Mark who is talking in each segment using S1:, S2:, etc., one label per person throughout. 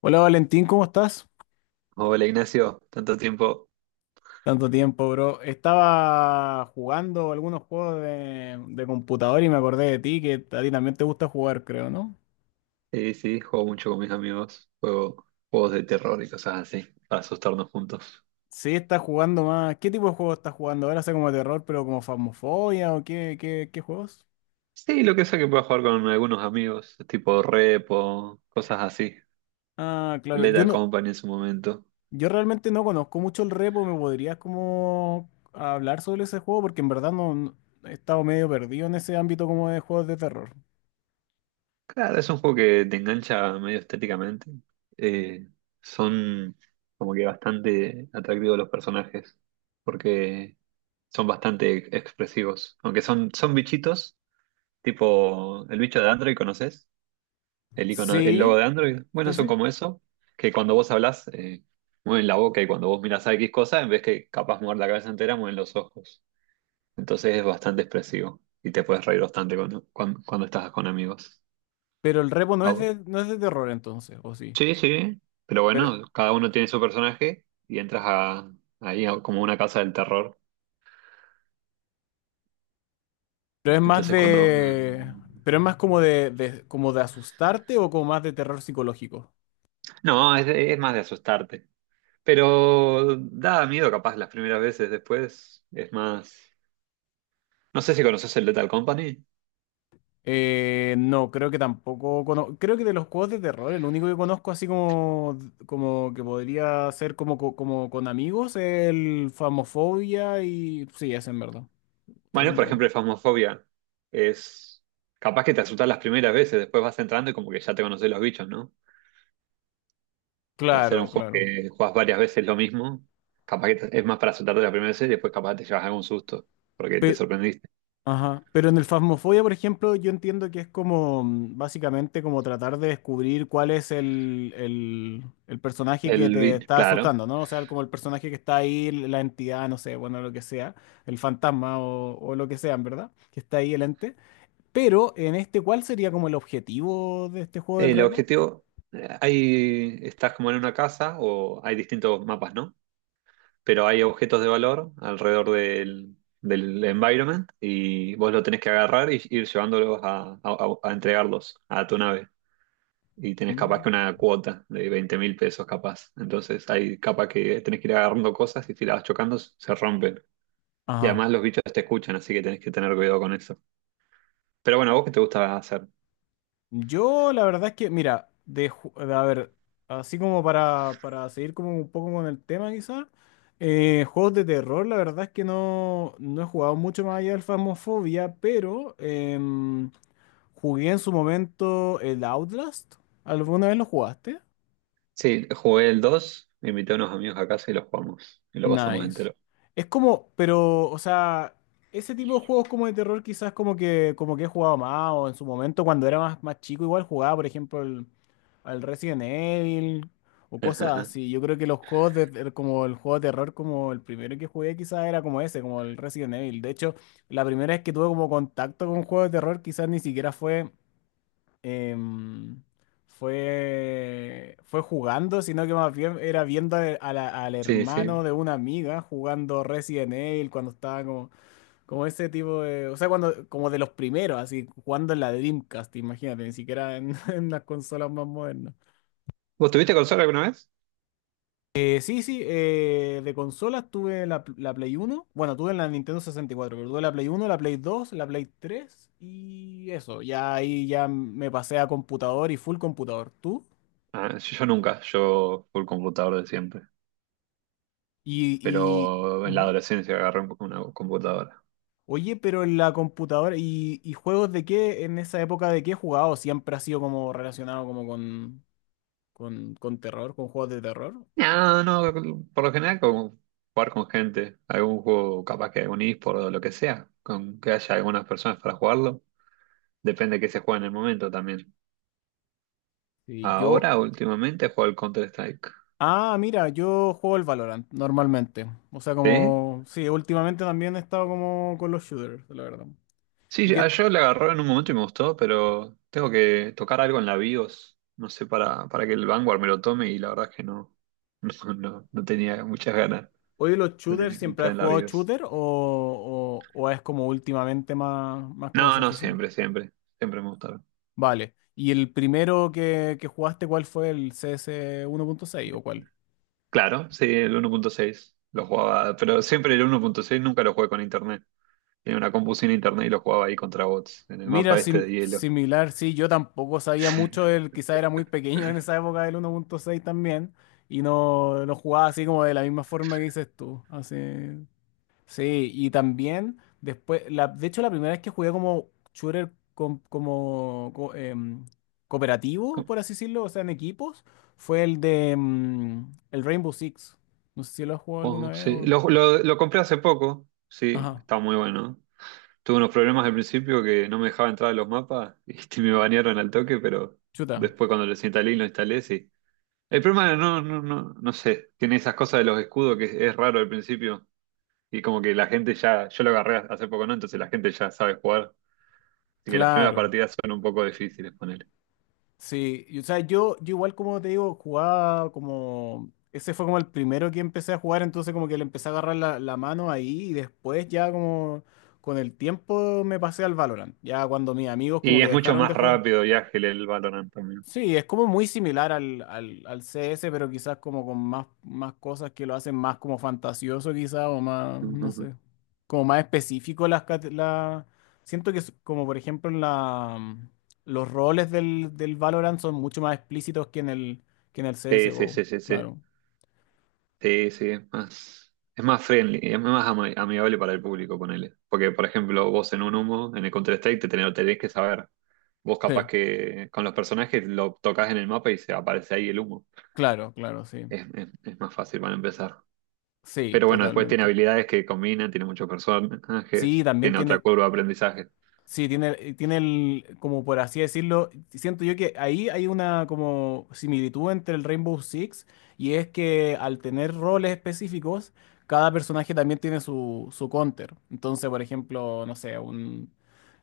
S1: Hola Valentín, ¿cómo estás?
S2: Hola Ignacio, tanto tiempo.
S1: Tanto tiempo, bro. Estaba jugando algunos juegos de computador y me acordé de ti, que a ti también te gusta jugar, creo, ¿no?
S2: Sí, sí, juego mucho con mis amigos, juego juegos de terror y cosas así, para asustarnos juntos.
S1: Sí, estás jugando más. ¿Qué tipo de juegos estás jugando? Ahora sé como terror, pero como Phasmophobia o qué juegos?
S2: Sí, lo que sea que pueda jugar con algunos amigos, tipo Repo, cosas así.
S1: Ah, claro.
S2: Lethal Company en su momento.
S1: Yo realmente no conozco mucho el repo. ¿Me podrías como hablar sobre ese juego? Porque en verdad he estado medio perdido en ese ámbito como de juegos de terror.
S2: Claro, es un juego que te engancha medio estéticamente. Eh, Son como que bastante atractivos los personajes, porque son bastante expresivos. Aunque son bichitos, tipo el bicho de Android, ¿conoces? El icono, el logo
S1: Sí,
S2: de Android. Bueno,
S1: sí,
S2: son
S1: sí.
S2: como eso, que cuando vos hablas, mueven la boca y cuando vos miras a X cosa, en vez que capaz mover la cabeza entera, mueven los ojos. Entonces es bastante expresivo y te puedes reír bastante cuando estás con amigos.
S1: Pero el repo no
S2: ¿A
S1: es
S2: vos?
S1: de, no es de terror entonces, ¿o sí?
S2: Sí, sí, pero
S1: Pero,
S2: bueno, cada uno tiene su personaje y entras a, como una casa del terror.
S1: pero es más
S2: Entonces cuando...
S1: de.
S2: mm,
S1: Pero es más como como de asustarte o como más de terror psicológico.
S2: No, es, es más de asustarte. Pero da miedo capaz las primeras veces, después es más. No sé si conoces el Lethal Company.
S1: No, creo que tampoco. Creo que de los juegos de terror, el único que conozco así como, como que podría ser como con amigos, es el Famofobia y. Sí, ese en verdad. Otros
S2: Bueno, por
S1: no.
S2: ejemplo, el Phasmophobia es capaz que te asustas las primeras veces, después vas entrando y como que ya te conoces los bichos, ¿no? Hacer un
S1: Claro,
S2: juego
S1: claro.
S2: que juegas varias veces lo mismo, capaz que es más para asustarte la primera vez y después capaz te llevas algún susto, porque te
S1: Pe-
S2: sorprendiste.
S1: Ajá. Pero en el Phasmophobia, por ejemplo, yo entiendo que es como, básicamente como tratar de descubrir cuál es el personaje que te está
S2: Claro.
S1: asustando, ¿no? O sea, como el personaje que está ahí, la entidad, no sé, bueno, lo que sea, el fantasma o lo que sea, en verdad, que está ahí el ente. Pero en este, ¿cuál sería como el objetivo de este juego del
S2: El
S1: repo?
S2: objetivo, estás como en una casa o hay distintos mapas, ¿no? Pero hay objetos de valor alrededor del environment y vos lo tenés que agarrar y ir llevándolos a entregarlos a tu nave. Y tenés capaz que
S1: Mm.
S2: una cuota de 20.000 pesos capaz. Entonces hay capaz que tenés que ir agarrando cosas y si las vas chocando se rompen. Y
S1: Ajá.
S2: además los bichos te escuchan, así que tenés que tener cuidado con eso. Pero bueno, ¿a vos qué te gusta hacer?
S1: Yo, la verdad es que, mira, a ver, así como para seguir como un poco con el tema quizás, juegos de terror, la verdad es que no he jugado mucho más allá del Phasmophobia, pero jugué en su momento el Outlast. ¿Alguna vez lo jugaste?
S2: Sí, jugué el dos, invité a unos amigos a casa y los jugamos. Y lo pasamos
S1: Nice.
S2: entero.
S1: Es como, pero, o sea, ese tipo de juegos como de terror quizás como que he jugado más, o en su momento cuando era más, más chico igual jugaba, por ejemplo, al Resident Evil o cosas así. Yo creo que los juegos como el juego de terror, como el primero que jugué quizás era como ese, como el Resident Evil. De hecho, la primera vez que tuve como contacto con un juego de terror quizás ni siquiera em, fue jugando, sino que más bien era viendo al
S2: Sí,
S1: hermano
S2: sí.
S1: de una amiga jugando Resident Evil cuando estaba como, como ese tipo de, o sea, cuando, como de los primeros, así, jugando en la Dreamcast, imagínate, ni siquiera en, en las consolas más modernas.
S2: ¿Vos tuviste consola alguna vez?
S1: Sí, sí, de consolas tuve la Play Uno, bueno, tuve la Nintendo 64, pero tuve la Play Uno, la Play Dos, la Play Tres, y eso, ya ahí ya me pasé a computador y full computador. ¿Tú?
S2: Ah, yo nunca, yo el computador de siempre.
S1: Y, y-
S2: Pero en la
S1: ujú.
S2: adolescencia agarré un poco una computadora.
S1: Oye, pero en la computadora, ¿y juegos de qué, en esa época de qué he jugado? ¿Siempre ha sido como relacionado como con terror, con juegos de terror?
S2: No, no, por lo general como jugar con gente, algún juego, capaz que algún eSport o lo que sea, con que haya algunas personas para jugarlo, depende de qué se juega en el momento también.
S1: Y yo,
S2: Ahora, últimamente, juego al Counter-Strike.
S1: ah, mira, yo juego el Valorant normalmente. O sea,
S2: ¿Sí?
S1: como, sí, últimamente también he estado como con los shooters, la verdad. ¿Y
S2: Sí, a
S1: qué,
S2: yo le agarró en un momento y me gustó, pero tengo que tocar algo en la BIOS, no sé, para que el Vanguard me lo tome y la verdad es que no, no tenía muchas ganas
S1: ¿Hoy los
S2: de
S1: shooters, siempre
S2: entrar
S1: has
S2: en la
S1: jugado
S2: BIOS.
S1: shooter o es como últimamente más, más como
S2: No,
S1: esa
S2: no,
S1: afición?
S2: siempre me gustó.
S1: Vale. ¿Y el primero que jugaste, cuál fue el CS 1.6 o cuál?
S2: Claro, sí, el 1.6 lo jugaba, pero siempre el 1.6 nunca lo jugué con internet. Tenía una compu sin internet y lo jugaba ahí contra bots, en el
S1: Mira,
S2: mapa este de hielo.
S1: similar, sí, yo tampoco sabía mucho, él quizá era muy pequeño en esa época del 1.6 también, y no lo jugaba así como de la misma forma que dices tú. Así. Sí, y también después, de hecho la primera vez que jugué como shooter cooperativo, por así decirlo, o sea, en equipos, fue el Rainbow Six. No sé si lo has jugado alguna
S2: Oh,
S1: vez
S2: sí.
S1: o...
S2: Lo compré hace poco, sí,
S1: Ajá,
S2: está muy bueno. Tuve unos problemas al principio que no me dejaba entrar a los mapas y este, me banearon al toque, pero
S1: chuta,
S2: después cuando lo instalé y lo instalé, sí. El problema no, sé, tiene esas cosas de los escudos que es raro al principio y como que la gente ya, yo lo agarré hace poco, ¿no? Entonces la gente ya sabe jugar. Así que las primeras
S1: claro.
S2: partidas son un poco difíciles poner.
S1: Sí, y, o sea, yo igual como te digo, jugaba como... Ese fue como el primero que empecé a jugar, entonces como que le empecé a agarrar la mano ahí y después ya como con el tiempo me pasé al Valorant, ya cuando mis amigos como
S2: Y
S1: que
S2: es mucho
S1: dejaron
S2: más
S1: de jugar.
S2: rápido y ágil el Valorant también.
S1: Sí, es como muy similar al CS, pero quizás como con más, más cosas que lo hacen más como fantasioso quizás, o más, no
S2: Ujú.
S1: sé, como más específico siento que es como por ejemplo en la, los roles del Valorant son mucho más explícitos que en el
S2: Sí, sí,
S1: CSGO,
S2: sí, sí, sí.
S1: claro.
S2: Sí, sí, es más friendly, amigable para el público, ponele. Porque, por ejemplo, vos en un humo, en el Counter-Strike, lo tenés que saber. Vos capaz
S1: Sí,
S2: que con los personajes lo tocas en el mapa y se aparece ahí el humo.
S1: claro, claro, sí.
S2: Es más fácil para empezar.
S1: Sí,
S2: Pero bueno, después tiene
S1: totalmente.
S2: habilidades que combinan, tiene muchos
S1: Sí,
S2: personajes,
S1: también
S2: tiene otra
S1: tiene,
S2: curva de aprendizaje.
S1: sí, tiene el, como por así decirlo, siento yo que ahí hay una como similitud entre el Rainbow Six, y es que al tener roles específicos, cada personaje también tiene su counter. Entonces, por ejemplo, no sé,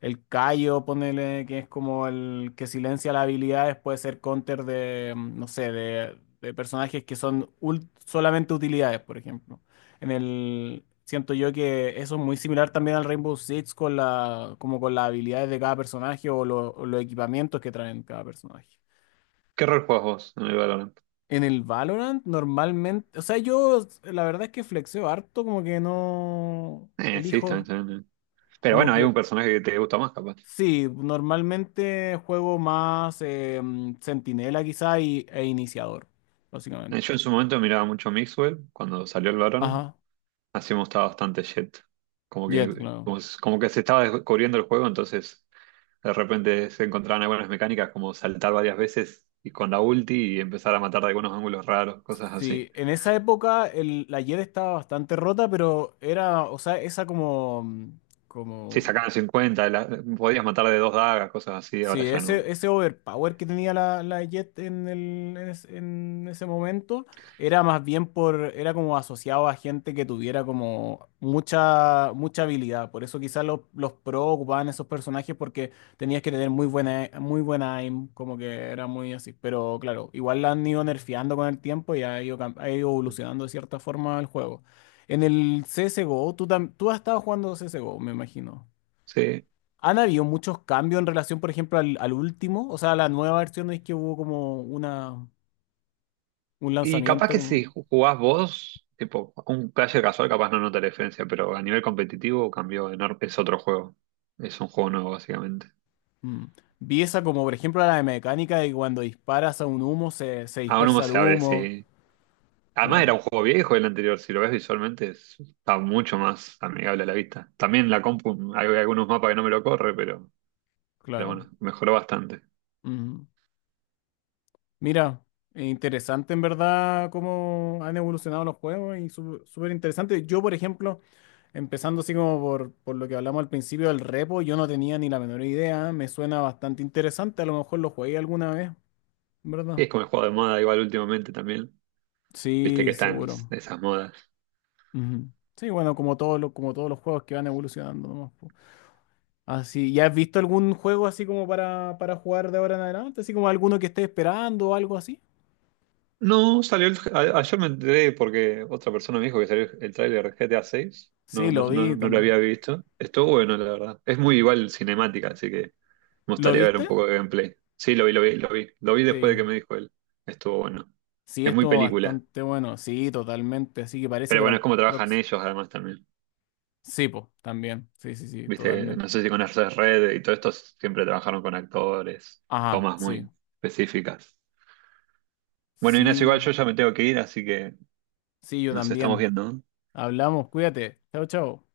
S1: el Kayo, ponele, que es como el que silencia las habilidades, puede ser counter de, no sé, de personajes que son solamente utilidades, por ejemplo. En el, siento yo que eso es muy similar también al Rainbow Six con como con las habilidades de cada personaje, o los equipamientos que traen cada personaje.
S2: ¿Qué rol jugás vos en el Valorant?
S1: En el Valorant normalmente, o sea, yo la verdad es que flexeo harto, como que no
S2: Sí, también,
S1: elijo,
S2: también. Pero
S1: como
S2: bueno, hay un
S1: que
S2: personaje que te gusta más, capaz.
S1: sí, normalmente juego más centinela quizá e iniciador, básicamente.
S2: Yo en su momento miraba mucho Mixwell cuando salió el Valorant.
S1: Ajá,
S2: Así me gustaba bastante Jett.
S1: Jet, claro.
S2: Como que se estaba descubriendo el juego, entonces de repente se encontraban algunas mecánicas como saltar varias veces y con la ulti y empezar a matar de algunos ángulos raros, cosas así.
S1: Sí, en esa época la Jet estaba bastante rota, pero era, o sea, esa como,
S2: Sí,
S1: como
S2: sacaban 50, podías matar de dos dagas, cosas así,
S1: sí,
S2: ahora ya no.
S1: ese overpower que tenía la Jet en el, en, es- en ese momento era más bien por, era como asociado a gente que tuviera como mucha, mucha habilidad. Por eso quizás los pro ocupaban esos personajes porque tenías que tener muy buena aim, como que era muy así. Pero claro, igual la han ido nerfeando con el tiempo y ha ido evolucionando de cierta forma el juego. En el CSGO, tú has estado jugando CSGO, me imagino.
S2: Sí.
S1: ¿Han habido muchos cambios en relación, por ejemplo, al último? O sea, la nueva versión es que hubo como un
S2: Y capaz
S1: lanzamiento.
S2: que si jugás vos, tipo, un player casual capaz no nota la diferencia, pero a nivel competitivo cambió enorme, es otro juego. Es un juego nuevo, básicamente.
S1: Mm. Vi esa como, por ejemplo, la de mecánica de que cuando disparas a un humo se
S2: Aún no
S1: dispersa el
S2: se abre,
S1: humo.
S2: sí. Además era
S1: Claro,
S2: un juego viejo el anterior, si lo ves visualmente está mucho más amigable a la vista. También la compu, hay algunos mapas que no me lo corre, pero,
S1: claro.
S2: bueno, mejoró bastante.
S1: Mm. Mira, interesante en verdad cómo han evolucionado los juegos y súper interesante. Yo, por ejemplo, empezando así como por lo que hablamos al principio del repo, yo no tenía ni la menor idea. Me suena bastante interesante. A lo mejor lo jugué alguna vez,
S2: Y
S1: ¿verdad?
S2: es como el juego de moda igual últimamente también. Viste
S1: Sí,
S2: que están
S1: seguro.
S2: esas modas.
S1: Ujú. Sí, bueno, como todos los juegos que van evolucionando nomás, po. Así, ¿ya has visto algún juego así como para jugar de ahora en adelante? Así como alguno que esté esperando o algo así.
S2: No, salió ayer me enteré porque otra persona me dijo que salió el tráiler de GTA 6.
S1: Sí, lo vi
S2: No lo había
S1: también.
S2: visto. Estuvo bueno, la verdad. Es muy igual cinemática, así que me
S1: ¿Lo
S2: gustaría ver un
S1: viste?
S2: poco de gameplay. Sí, lo vi, lo vi, lo vi. Lo vi después de
S1: Sí.
S2: que me dijo él. Estuvo bueno.
S1: Sí,
S2: Es muy
S1: estuvo
S2: película.
S1: bastante bueno. Sí, totalmente. Así que parece
S2: Pero
S1: que para
S2: bueno,
S1: el
S2: es como trabajan
S1: próximo.
S2: ellos además también.
S1: Sí, pues, también. Sí, sí, sí,
S2: Viste, no
S1: totalmente.
S2: sé si conoces Red y todo esto, siempre trabajaron con actores,
S1: Ajá,
S2: tomas
S1: sí.
S2: muy específicas. Bueno, Inés, igual
S1: Sí,
S2: yo ya me tengo que ir, así que
S1: sí, yo
S2: nos estamos
S1: también.
S2: viendo.
S1: Hablamos, cuídate. Chao, chao.